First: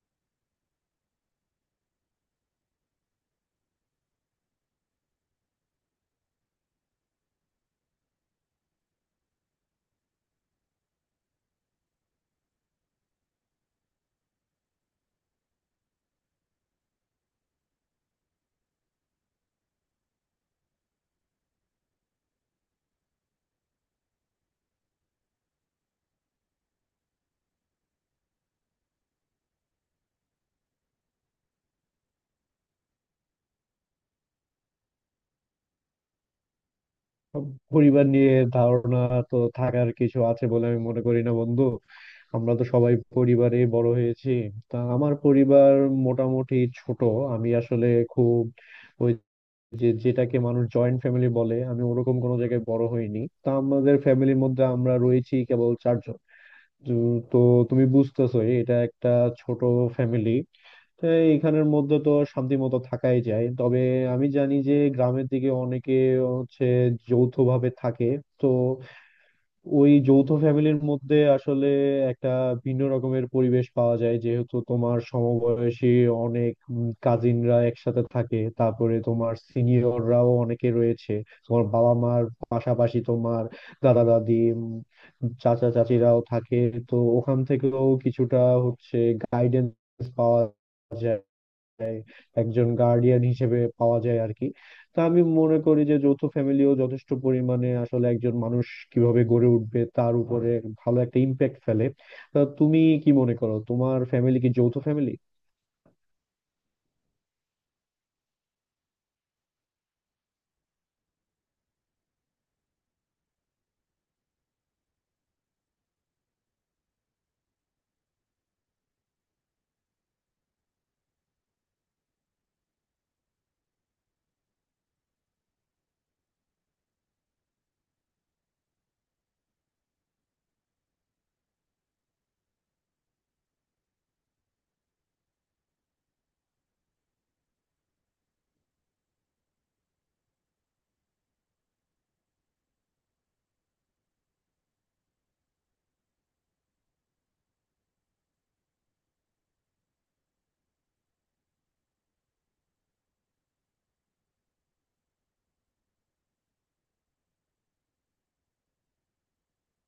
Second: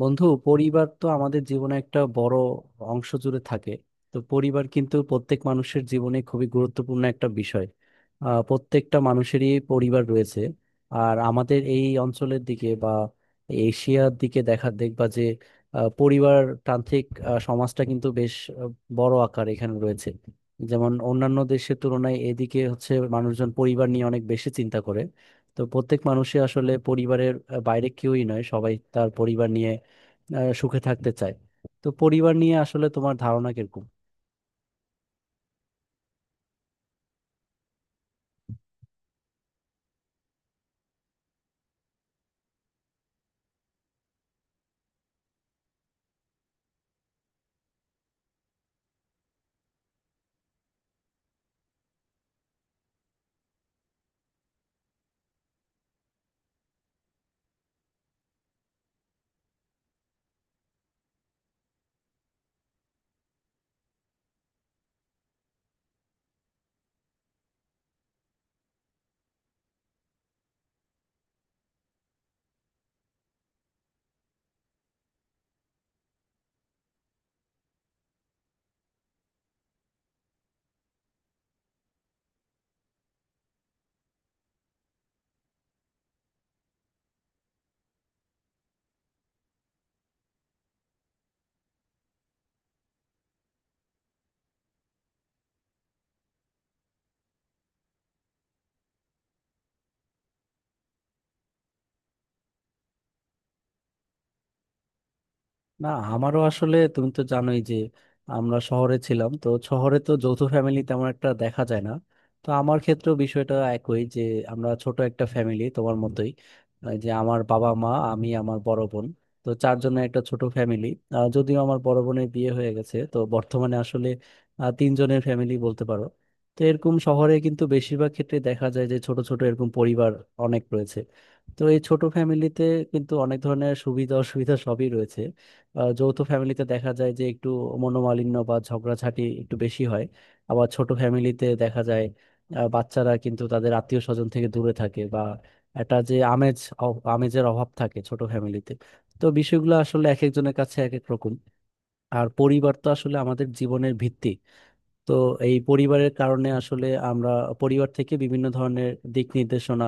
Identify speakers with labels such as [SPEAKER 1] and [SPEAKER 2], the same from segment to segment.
[SPEAKER 1] বন্ধু, পরিবার তো আমাদের জীবনে একটা বড় অংশ জুড়ে থাকে। তো পরিবার কিন্তু প্রত্যেক মানুষের জীবনে খুবই গুরুত্বপূর্ণ একটা বিষয়। প্রত্যেকটা মানুষেরই পরিবার রয়েছে। আর আমাদের এই অঞ্চলের দিকে বা এশিয়ার দিকে দেখা দেখবা যে পরিবার তান্ত্রিক সমাজটা কিন্তু বেশ বড় আকার এখানে রয়েছে। যেমন অন্যান্য দেশের তুলনায় এদিকে হচ্ছে মানুষজন পরিবার নিয়ে অনেক বেশি চিন্তা করে। তো প্রত্যেক মানুষই আসলে পরিবারের বাইরে কেউই নয়, সবাই তার পরিবার নিয়ে সুখে থাকতে চায়। তো পরিবার নিয়ে আসলে তোমার ধারণা কিরকম?
[SPEAKER 2] পরিবার নিয়ে ধারণা তো থাকার কিছু আছে বলে আমি মনে করি না বন্ধু। আমরা তো সবাই পরিবারে বড় হয়েছি। তা আমার পরিবার মোটামুটি ছোট। আমি আসলে খুব ওই যে যেটাকে মানুষ জয়েন্ট ফ্যামিলি বলে আমি ওরকম কোনো জায়গায় বড় হইনি। তা আমাদের ফ্যামিলির মধ্যে আমরা রয়েছি কেবল চারজন। তো তো তুমি বুঝতেছোই এটা একটা ছোট ফ্যামিলি। তো এইখানের মধ্যে তো শান্তি মতো থাকাই যায়। তবে আমি জানি যে গ্রামের দিকে অনেকে হচ্ছে যৌথভাবে থাকে। তো ওই যৌথ ফ্যামিলির মধ্যে আসলে একটা ভিন্ন রকমের পরিবেশ পাওয়া যায়, যেহেতু তোমার সমবয়সী অনেক কাজিনরা একসাথে থাকে, তারপরে তোমার সিনিয়ররাও অনেকে রয়েছে, তোমার বাবা মার পাশাপাশি তোমার দাদা দাদি, চাচা চাচিরাও থাকে। তো ওখান থেকেও কিছুটা হচ্ছে গাইডেন্স পাওয়া যায়, একজন গার্ডিয়ান হিসেবে পাওয়া যায় আর কি। তো আমি মনে করি যে যৌথ ফ্যামিলিও যথেষ্ট পরিমাণে আসলে একজন মানুষ কিভাবে গড়ে উঠবে তার উপরে ভালো একটা ইম্প্যাক্ট ফেলে। তা তুমি কি মনে করো, তোমার ফ্যামিলি কি যৌথ ফ্যামিলি?
[SPEAKER 1] না, আমারও আসলে, তুমি তো জানোই যে আমরা শহরে ছিলাম, তো শহরে তো যৌথ ফ্যামিলি তেমন একটা দেখা যায় না। তো আমার ক্ষেত্রেও বিষয়টা একই, যে আমরা ছোট একটা ফ্যামিলি তোমার মতোই। যে আমার বাবা, মা, আমি, আমার বড় বোন, তো চারজনের একটা ছোট ফ্যামিলি। যদিও আমার বড় বোনের বিয়ে হয়ে গেছে, তো বর্তমানে আসলে তিনজনের ফ্যামিলি বলতে পারো। তো এরকম শহরে কিন্তু বেশিরভাগ ক্ষেত্রে দেখা যায় যে ছোট ছোট এরকম পরিবার অনেক রয়েছে। তো এই ছোট ফ্যামিলিতে কিন্তু অনেক ধরনের সুবিধা অসুবিধা সবই রয়েছে। যৌথ ফ্যামিলিতে দেখা যায় যে একটু মনোমালিন্য বা ঝগড়াঝাটি একটু বেশি হয়। আবার ছোট ফ্যামিলিতে দেখা যায় বাচ্চারা কিন্তু তাদের আত্মীয় স্বজন থেকে দূরে থাকে, বা একটা যে আমেজ আমেজের অভাব থাকে ছোট ফ্যামিলিতে। তো বিষয়গুলো আসলে এক একজনের কাছে এক এক রকম। আর পরিবার তো আসলে আমাদের জীবনের ভিত্তি। তো এই পরিবারের কারণে আসলে আমরা পরিবার থেকে বিভিন্ন ধরনের দিক নির্দেশনা,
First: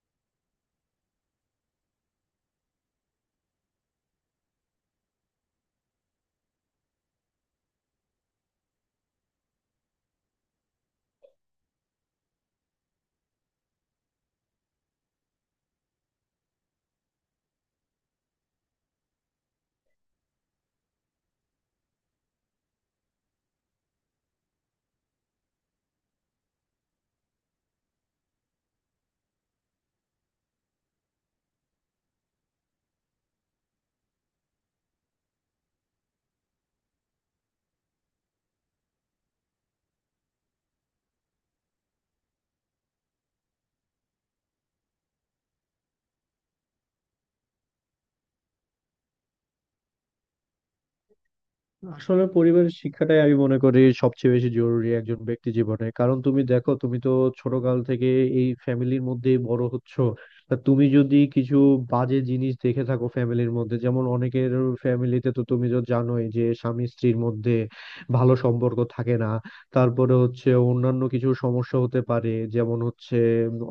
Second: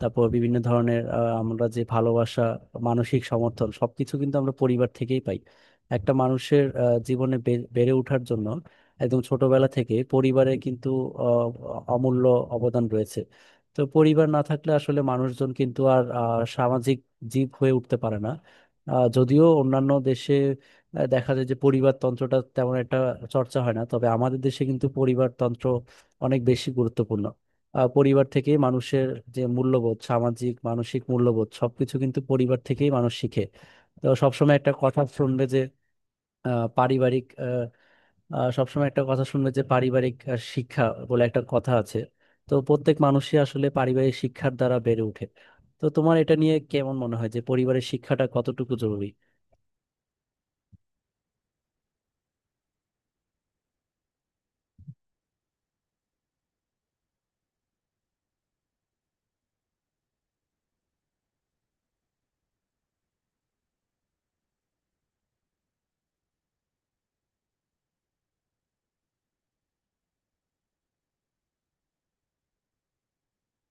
[SPEAKER 1] তারপর বিভিন্ন ধরনের আমরা যে ভালোবাসা, মানসিক সমর্থন, সবকিছু কিন্তু আমরা পরিবার থেকেই পাই। একটা মানুষের জীবনে বেড়ে ওঠার জন্য, একদম ছোটবেলা থেকে পরিবারের কিন্তু আহ, অমূল্য অবদান রয়েছে। তো পরিবার না থাকলে আসলে মানুষজন কিন্তু আর সামাজিক জীব হয়ে উঠতে পারে না। যদিও অন্যান্য দেশে দেখা যায় যে পরিবারতন্ত্রটা তেমন একটা চর্চা হয় না, তবে আমাদের দেশে কিন্তু পরিবারতন্ত্র অনেক বেশি গুরুত্বপূর্ণ। পরিবার থেকেই মানুষের যে মূল্যবোধ, সামাজিক মানসিক মূল্যবোধ সবকিছু কিন্তু পরিবার থেকেই মানুষ শিখে। তো সবসময় একটা কথা শুনবে যে আহ, পারিবারিক আহ, সবসময় একটা কথা শুনবে যে পারিবারিক শিক্ষা বলে একটা কথা আছে। তো প্রত্যেক মানুষই আসলে পারিবারিক শিক্ষার দ্বারা বেড়ে ওঠে। তো তোমার এটা নিয়ে কেমন মনে হয় যে পরিবারের শিক্ষাটা কতটুকু জরুরি?
[SPEAKER 2] আসলে পরিবারের শিক্ষাটাই আমি মনে করি সবচেয়ে বেশি জরুরি একজন ব্যক্তি জীবনে। কারণ তুমি দেখো, তুমি তো ছোটকাল থেকে এই ফ্যামিলির মধ্যে বড় হচ্ছ। তা তুমি যদি কিছু বাজে জিনিস দেখে থাকো ফ্যামিলির মধ্যে, যেমন অনেকের ফ্যামিলিতে তো তুমি তো জানোই যে স্বামী স্ত্রীর মধ্যে ভালো সম্পর্ক থাকে না, তারপরে হচ্ছে অন্যান্য কিছু সমস্যা হতে পারে, যেমন হচ্ছে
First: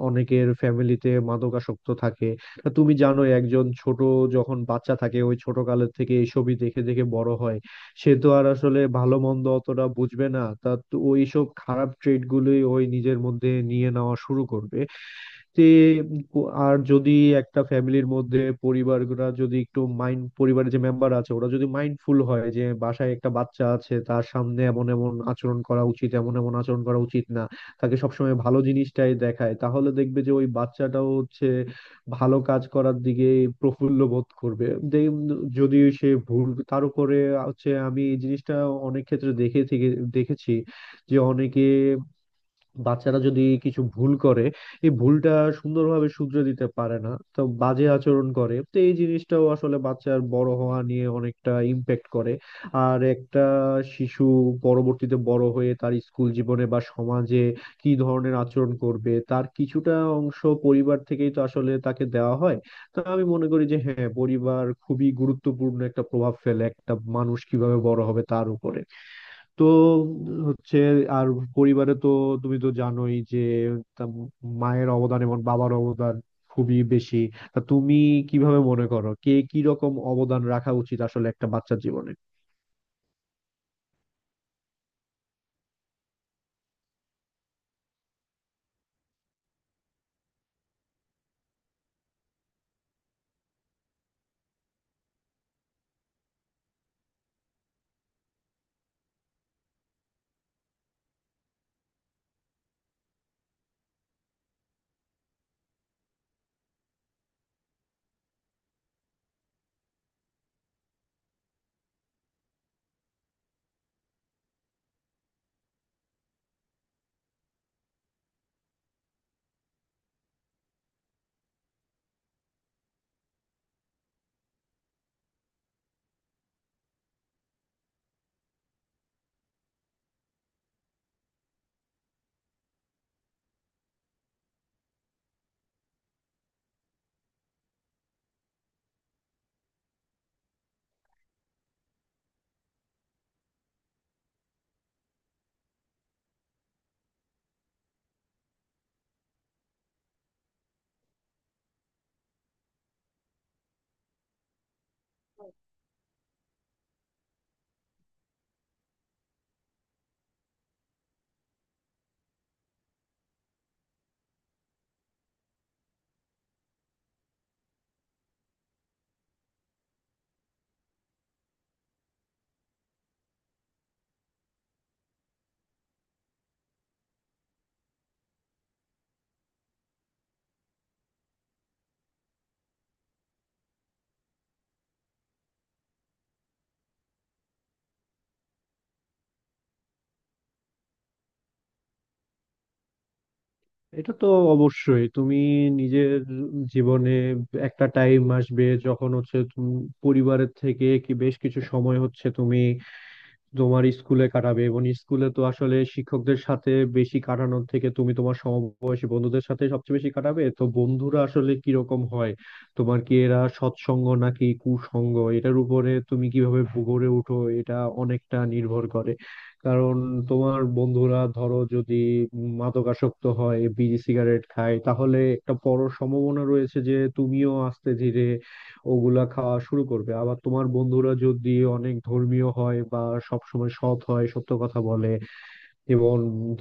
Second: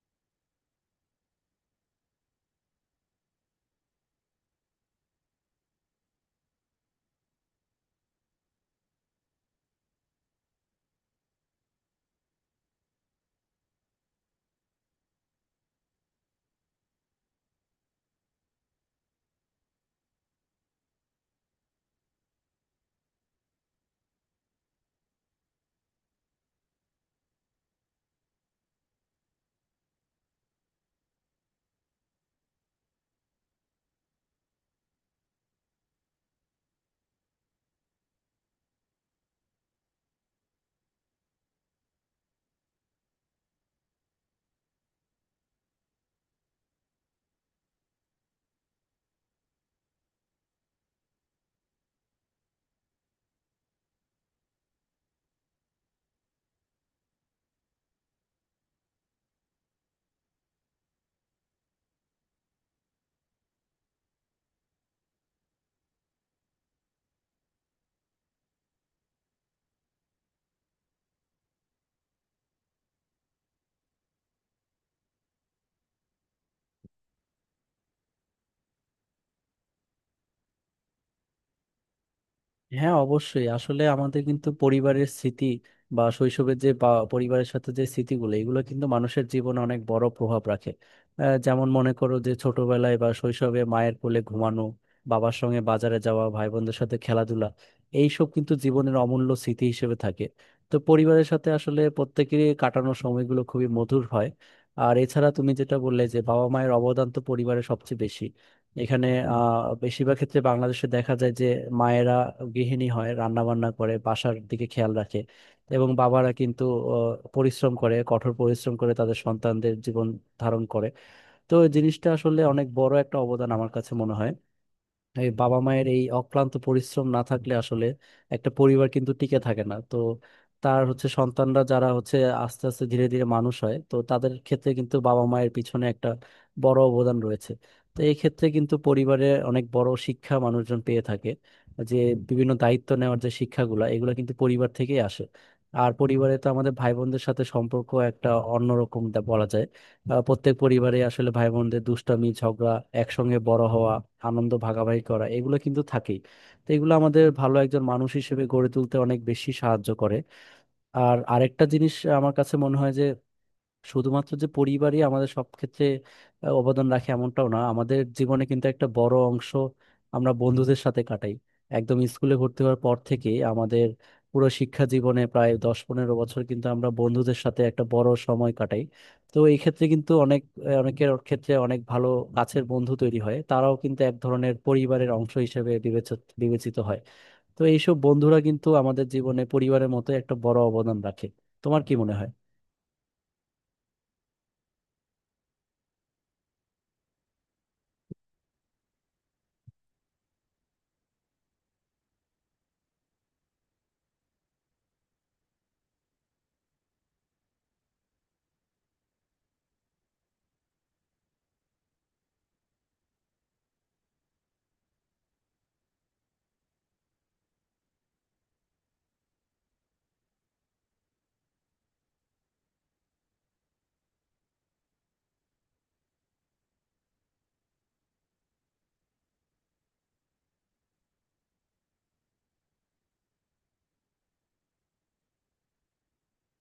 [SPEAKER 2] অনেকের ফ্যামিলিতে মাদকাসক্ত থাকে। তা তুমি জানোই, একজন ছোট যখন বাচ্চা থাকে, ওই ছোট কালের থেকে এইসবই দেখে দেখে বড় হয়। সে তো আর আসলে ভালো মন্দ অতটা বুঝবে না, তা তো ওইসব খারাপ ট্রেড গুলোই ওই নিজের মধ্যে নিয়ে নেওয়া শুরু করবে। তে আর যদি একটা ফ্যামিলির মধ্যে পরিবাররা যদি একটু মাইন্ড, পরিবারের যে মেম্বার আছে, ওরা যদি মাইন্ডফুল হয় যে বাসায় একটা বাচ্চা আছে, তার সামনে এমন এমন আচরণ করা উচিত, এমন এমন আচরণ করা উচিত না, তাকে সবসময় ভালো জিনিসটাই দেখায়, তাহলে দেখবে যে ওই বাচ্চাটাও হচ্ছে ভালো কাজ করার দিকে প্রফুল্ল বোধ করবে। দে- যদি সে ভুল তার উপরে হচ্ছে, আমি এই জিনিসটা অনেক ক্ষেত্রে দেখেছি যে অনেকে বাচ্চারা যদি কিছু ভুল করে, এই ভুলটা সুন্দরভাবে শুধরে দিতে পারে না, তো বাজে আচরণ করে, তো এই জিনিসটাও আসলে বাচ্চার বড় হওয়া নিয়ে অনেকটা ইম্প্যাক্ট করে। আর একটা শিশু পরবর্তীতে বড় হয়ে তার স্কুল জীবনে বা সমাজে কি ধরনের আচরণ করবে, তার কিছুটা অংশ পরিবার থেকেই তো আসলে তাকে দেওয়া হয়। তা আমি মনে করি যে হ্যাঁ, পরিবার খুবই গুরুত্বপূর্ণ একটা প্রভাব ফেলে একটা মানুষ কিভাবে বড় হবে তার উপরে। তো হচ্ছে আর পরিবারে তো তুমি তো জানোই যে তা মায়ের অবদান এবং বাবার অবদান খুবই বেশি। তা তুমি কিভাবে মনে করো কে কি রকম অবদান রাখা উচিত আসলে একটা বাচ্চার জীবনে?
[SPEAKER 1] হ্যাঁ, অবশ্যই। আসলে আমাদের কিন্তু পরিবারের স্মৃতি, বা শৈশবের যে, বা পরিবারের সাথে যে স্মৃতিগুলো, এগুলো কিন্তু মানুষের জীবনে অনেক বড় প্রভাব রাখে। যেমন মনে করো যে ছোটবেলায় বা শৈশবে মায়ের কোলে ঘুমানো, বাবার সঙ্গে বাজারে যাওয়া, ভাই বোনদের সাথে খেলাধুলা, এইসব কিন্তু জীবনের অমূল্য স্মৃতি হিসেবে থাকে। তো পরিবারের সাথে আসলে প্রত্যেকেরই কাটানোর সময়গুলো খুবই মধুর হয়। আর এছাড়া তুমি যেটা বললে যে বাবা মায়ের অবদান তো পরিবারে সবচেয়ে বেশি। এখানে বেশিরভাগ ক্ষেত্রে বাংলাদেশে দেখা যায় যে মায়েরা গৃহিণী হয়, রান্না বান্না করে, বাসার দিকে খেয়াল রাখে, এবং বাবারা কিন্তু পরিশ্রম করে, কঠোর পরিশ্রম করে তাদের সন্তানদের জীবন ধারণ করে। তো এই জিনিসটা আসলে অনেক বড় একটা অবদান আমার কাছে মনে হয়। এই বাবা মায়ের এই অক্লান্ত পরিশ্রম না থাকলে আসলে একটা পরিবার কিন্তু টিকে থাকে না। তো তার হচ্ছে সন্তানরা, যারা হচ্ছে আস্তে আস্তে ধীরে ধীরে মানুষ হয়, তো তাদের ক্ষেত্রে কিন্তু বাবা মায়ের পিছনে একটা বড় অবদান রয়েছে। তো এই ক্ষেত্রে কিন্তু পরিবারে অনেক বড় শিক্ষা মানুষজন পেয়ে থাকে, যে বিভিন্ন দায়িত্ব নেওয়ার যে শিক্ষাগুলো, এগুলো কিন্তু পরিবার থেকেই আসে। আর পরিবারে তো আমাদের ভাই বোনদের সাথে সম্পর্ক একটা অন্যরকম বলা যায়। প্রত্যেক পরিবারে আসলে ভাই বোনদের দুষ্টামি, ঝগড়া, একসঙ্গে বড় হওয়া, আনন্দ ভাগাভাগি করা, এগুলো কিন্তু থাকেই। তো এগুলো আমাদের ভালো একজন মানুষ হিসেবে গড়ে তুলতে অনেক বেশি সাহায্য করে। আর আরেকটা জিনিস আমার কাছে মনে হয় যে শুধুমাত্র যে পরিবারই আমাদের সব ক্ষেত্রে অবদান রাখে এমনটাও না। আমাদের জীবনে কিন্তু একটা বড় অংশ আমরা বন্ধুদের সাথে কাটাই। একদম স্কুলে ভর্তি হওয়ার পর থেকে আমাদের পুরো শিক্ষা জীবনে প্রায় 10-15 বছর কিন্তু আমরা বন্ধুদের সাথে একটা বড় সময় কাটাই। তো এই ক্ষেত্রে কিন্তু অনেক অনেকের ক্ষেত্রে অনেক ভালো কাছের বন্ধু তৈরি হয়, তারাও কিন্তু এক ধরনের পরিবারের অংশ হিসেবে বিবেচিত বিবেচিত হয়। তো এইসব বন্ধুরা কিন্তু আমাদের জীবনে পরিবারের মতো একটা বড় অবদান রাখে। তোমার কি মনে হয়?
[SPEAKER 2] এটা তো অবশ্যই, তুমি নিজের জীবনে একটা টাইম আসবে যখন হচ্ছে তুমি পরিবারের থেকে কি বেশ কিছু সময় হচ্ছে তুমি তোমার স্কুলে কাটাবে, এবং স্কুলে তো আসলে শিক্ষকদের সাথে বেশি কাটানোর থেকে তুমি তোমার সমবয়সী বন্ধুদের সাথে সবচেয়ে বেশি কাটাবে। তো বন্ধুরা আসলে কিরকম হয় তোমার, কি এরা সৎসঙ্গ নাকি কুসঙ্গ, এটার উপরে তুমি কিভাবে গড়ে ওঠো এটা অনেকটা নির্ভর করে। কারণ তোমার বন্ধুরা ধরো যদি মাদকাসক্ত হয়, বিড়ি সিগারেট খায়, তাহলে একটা বড় সম্ভাবনা রয়েছে যে তুমিও আস্তে ধীরে ওগুলা খাওয়া শুরু করবে। আবার তোমার বন্ধুরা যদি অনেক ধর্মীয় হয় বা সবসময় সৎ হয়, সত্য কথা বলে এবং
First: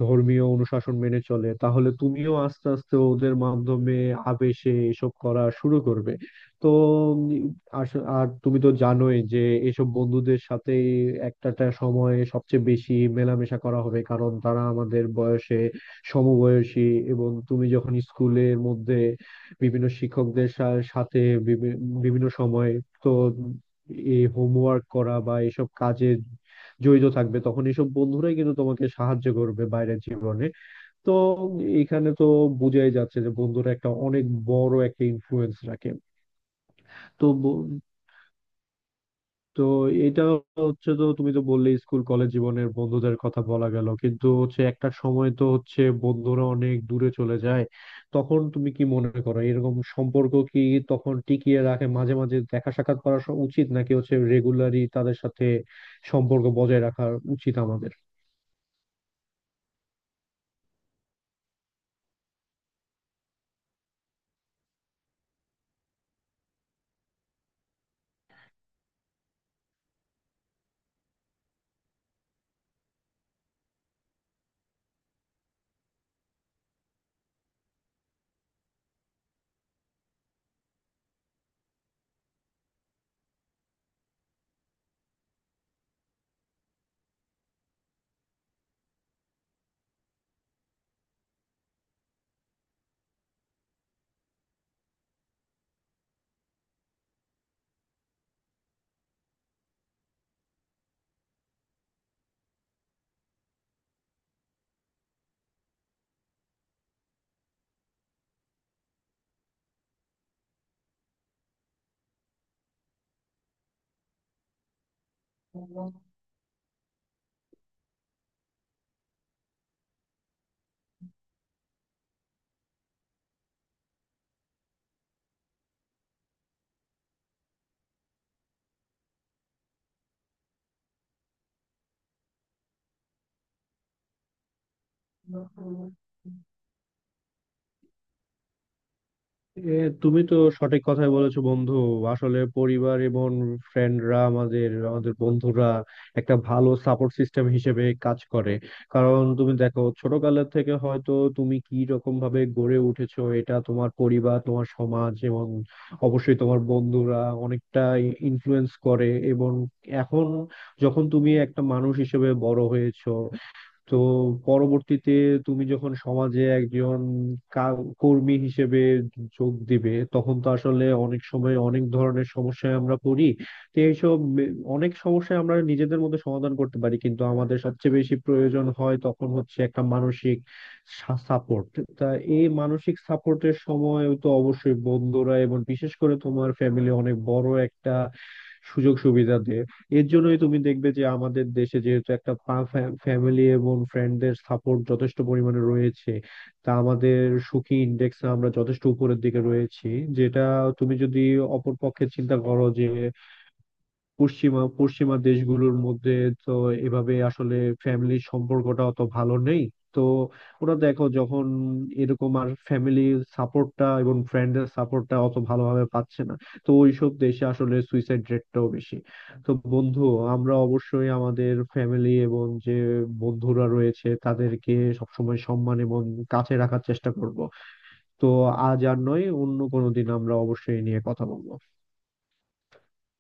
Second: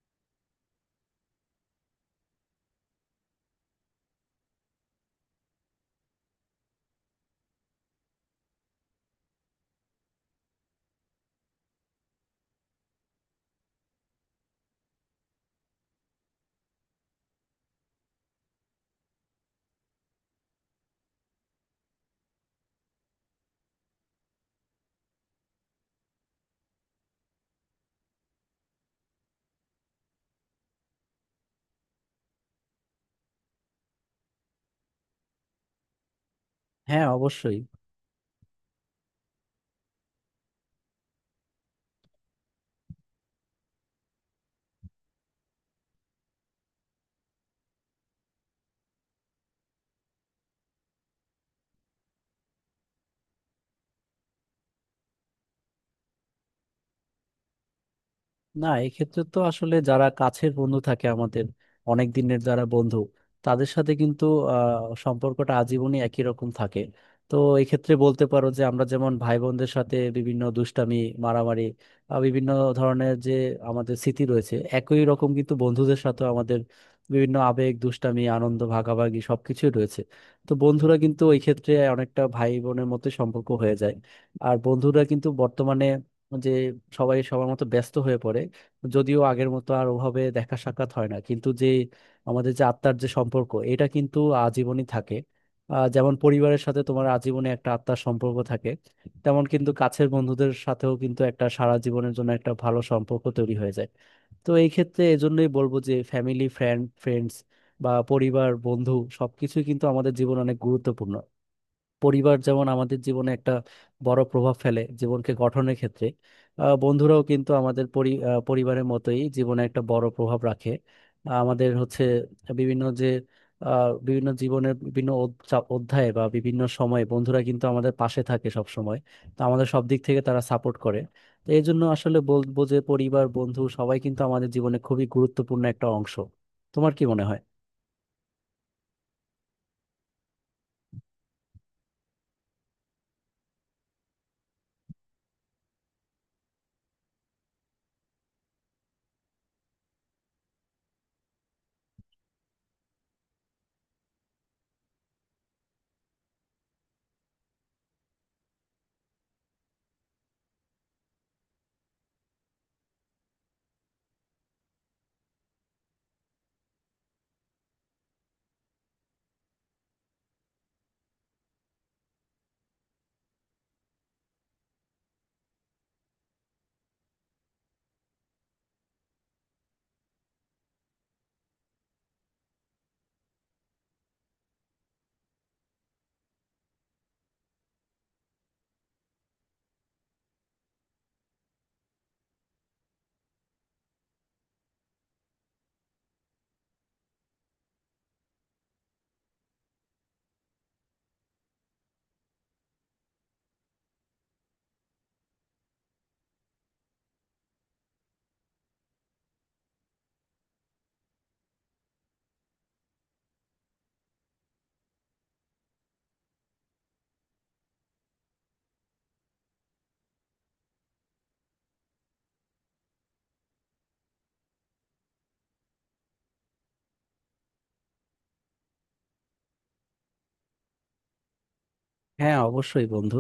[SPEAKER 2] ধর্মীয় অনুশাসন মেনে চলে, তাহলে তুমিও আস্তে আস্তে ওদের মাধ্যমে আবেশে এসব করা শুরু করবে। তো উম, আর তুমি তো জানোই যে এসব বন্ধুদের সাথে একটাটা সময়ে সবচেয়ে বেশি মেলামেশা করা হবে, কারণ তারা আমাদের বয়সে সমবয়সী। এবং তুমি যখন স্কুলের মধ্যে বিভিন্ন শিক্ষকদের সাথে বিভি- বিভিন্ন সময় তো এই হোমওয়ার্ক করা বা এসব কাজে জড়িত থাকবে, তখন এসব বন্ধুরাই কিন্তু তোমাকে সাহায্য করবে বাইরের জীবনে। তো এখানে তো বোঝাই যাচ্ছে যে বন্ধুরা একটা অনেক বড় একটা ইনফ্লুয়েন্স রাখে।
[SPEAKER 1] হ্যাঁ,
[SPEAKER 2] তো ব-
[SPEAKER 1] অবশ্যই।
[SPEAKER 2] তো এটা হচ্ছে, তো তুমি তো বললে স্কুল কলেজ জীবনের বন্ধুদের কথা বলা গেল, কিন্তু হচ্ছে একটা সময় তো হচ্ছে বন্ধুরা অনেক দূরে চলে যায়। তখন তুমি কি মনে করো এরকম সম্পর্ক কি তখন টিকিয়ে রাখে মাঝে মাঝে দেখা সাক্ষাৎ করা উচিত, নাকি হচ্ছে রেগুলারই তাদের সাথে সম্পর্ক বজায় রাখা উচিত আমাদের?
[SPEAKER 1] না, এক্ষেত্রে তো আসলে যারা কাছের বন্ধু থাকে আমাদের, অনেক দিনের যারা বন্ধু, তাদের সাথে কিন্তু সম্পর্কটা আজীবনই একই রকম থাকে। তো এক্ষেত্রে বলতে পারো যে আমরা যেমন ভাই বোনদের সাথে বিভিন্ন দুষ্টামি, মারামারি, বিভিন্ন ধরনের যে আমাদের স্মৃতি রয়েছে, একই রকম কিন্তু বন্ধুদের সাথে আমাদের বিভিন্ন আবেগ, দুষ্টামি, আনন্দ ভাগাভাগি, সবকিছুই রয়েছে। তো বন্ধুরা কিন্তু ওই ক্ষেত্রে অনেকটা ভাই বোনের মতো সম্পর্ক হয়ে যায়। আর বন্ধুরা কিন্তু বর্তমানে, যে সবাই সবার মতো ব্যস্ত হয়ে পড়ে, যদিও আগের মতো আর ওভাবে দেখা সাক্ষাৎ হয় না, কিন্তু যে আমাদের যে আত্মার যে সম্পর্ক, এটা কিন্তু আজীবনই থাকে। যেমন পরিবারের সাথে তোমার আজীবনে একটা আত্মার সম্পর্ক থাকে, তেমন কিন্তু কাছের বন্ধুদের সাথেও কিন্তু একটা সারা জীবনের জন্য একটা ভালো সম্পর্ক তৈরি হয়ে যায়। তো এই ক্ষেত্রে এজন্যই বলবো যে ফ্যামিলি ফ্রেন্ড ফ্রেন্ডস বা পরিবার বন্ধু সবকিছুই কিন্তু আমাদের জীবন অনেক গুরুত্বপূর্ণ। পরিবার যেমন আমাদের জীবনে একটা বড় প্রভাব ফেলে জীবনকে গঠনের ক্ষেত্রে, বন্ধুরাও কিন্তু আমাদের পরিবারের মতোই জীবনে একটা বড় প্রভাব রাখে। আমাদের হচ্ছে বিভিন্ন যে বিভিন্ন জীবনের বিভিন্ন অধ্যায়ে বা বিভিন্ন সময়ে বন্ধুরা কিন্তু আমাদের পাশে থাকে সব সময়। তো আমাদের সব দিক থেকে তারা সাপোর্ট করে। তো এই জন্য আসলে বলবো যে পরিবার বন্ধু সবাই কিন্তু আমাদের জীবনে খুবই গুরুত্বপূর্ণ একটা অংশ। তোমার কি মনে হয়?
[SPEAKER 2] এ, তুমি তো সঠিক কথাই বলেছো বন্ধু। আসলে পরিবার এবং ফ্রেন্ডরা আমাদের, বন্ধুরা একটা ভালো সাপোর্ট সিস্টেম হিসেবে কাজ করে। কারণ তুমি দেখো, ছোটকালের থেকে হয়তো তুমি কি রকম ভাবে গড়ে উঠেছো, এটা তোমার পরিবার, তোমার সমাজ এবং অবশ্যই তোমার বন্ধুরা অনেকটা ইনফ্লুয়েন্স করে। এবং এখন যখন তুমি একটা মানুষ হিসেবে বড় হয়েছো, তো পরবর্তীতে তুমি যখন সমাজে একজন কর্মী হিসেবে যোগ দিবে, তখন তো আসলে অনেক সময় অনেক ধরনের সমস্যায় আমরা পড়ি। তো এইসব অনেক সমস্যায় আমরা নিজেদের মধ্যে সমাধান করতে পারি, কিন্তু আমাদের সবচেয়ে বেশি প্রয়োজন হয় তখন হচ্ছে একটা মানসিক সাপোর্ট। তা এই মানসিক সাপোর্টের সময় তো অবশ্যই বন্ধুরা এবং বিশেষ করে তোমার ফ্যামিলি অনেক বড় একটা সুযোগ সুবিধা দেয়। এর জন্যই তুমি দেখবে যে আমাদের দেশে যেহেতু একটা ফ্যামিলি এবং ফ্রেন্ডদের সাপোর্ট যথেষ্ট পরিমাণে রয়েছে, তা আমাদের সুখী ইন্ডেক্স আমরা যথেষ্ট উপরের দিকে রয়েছি। যেটা তুমি যদি অপর পক্ষে চিন্তা করো যে পশ্চিমা পশ্চিমা দেশগুলোর মধ্যে তো এভাবে আসলে ফ্যামিলির সম্পর্কটা অত ভালো নেই। তো ওরা দেখো যখন এরকম আর ফ্যামিলির সাপোর্টটা এবং ফ্রেন্ডের সাপোর্টটা অত ভালোভাবে পাচ্ছে না, তো ওইসব দেশে আসলে সুইসাইড রেটটাও বেশি। তো বন্ধু, আমরা অবশ্যই আমাদের ফ্যামিলি এবং যে বন্ধুরা রয়েছে তাদেরকে সবসময় সম্মান এবং কাছে রাখার চেষ্টা করব। তো আজ আর নয়, অন্য কোনো দিন আমরা অবশ্যই এই নিয়ে কথা বলবো।
[SPEAKER 1] হ্যাঁ, অবশ্যই বন্ধু।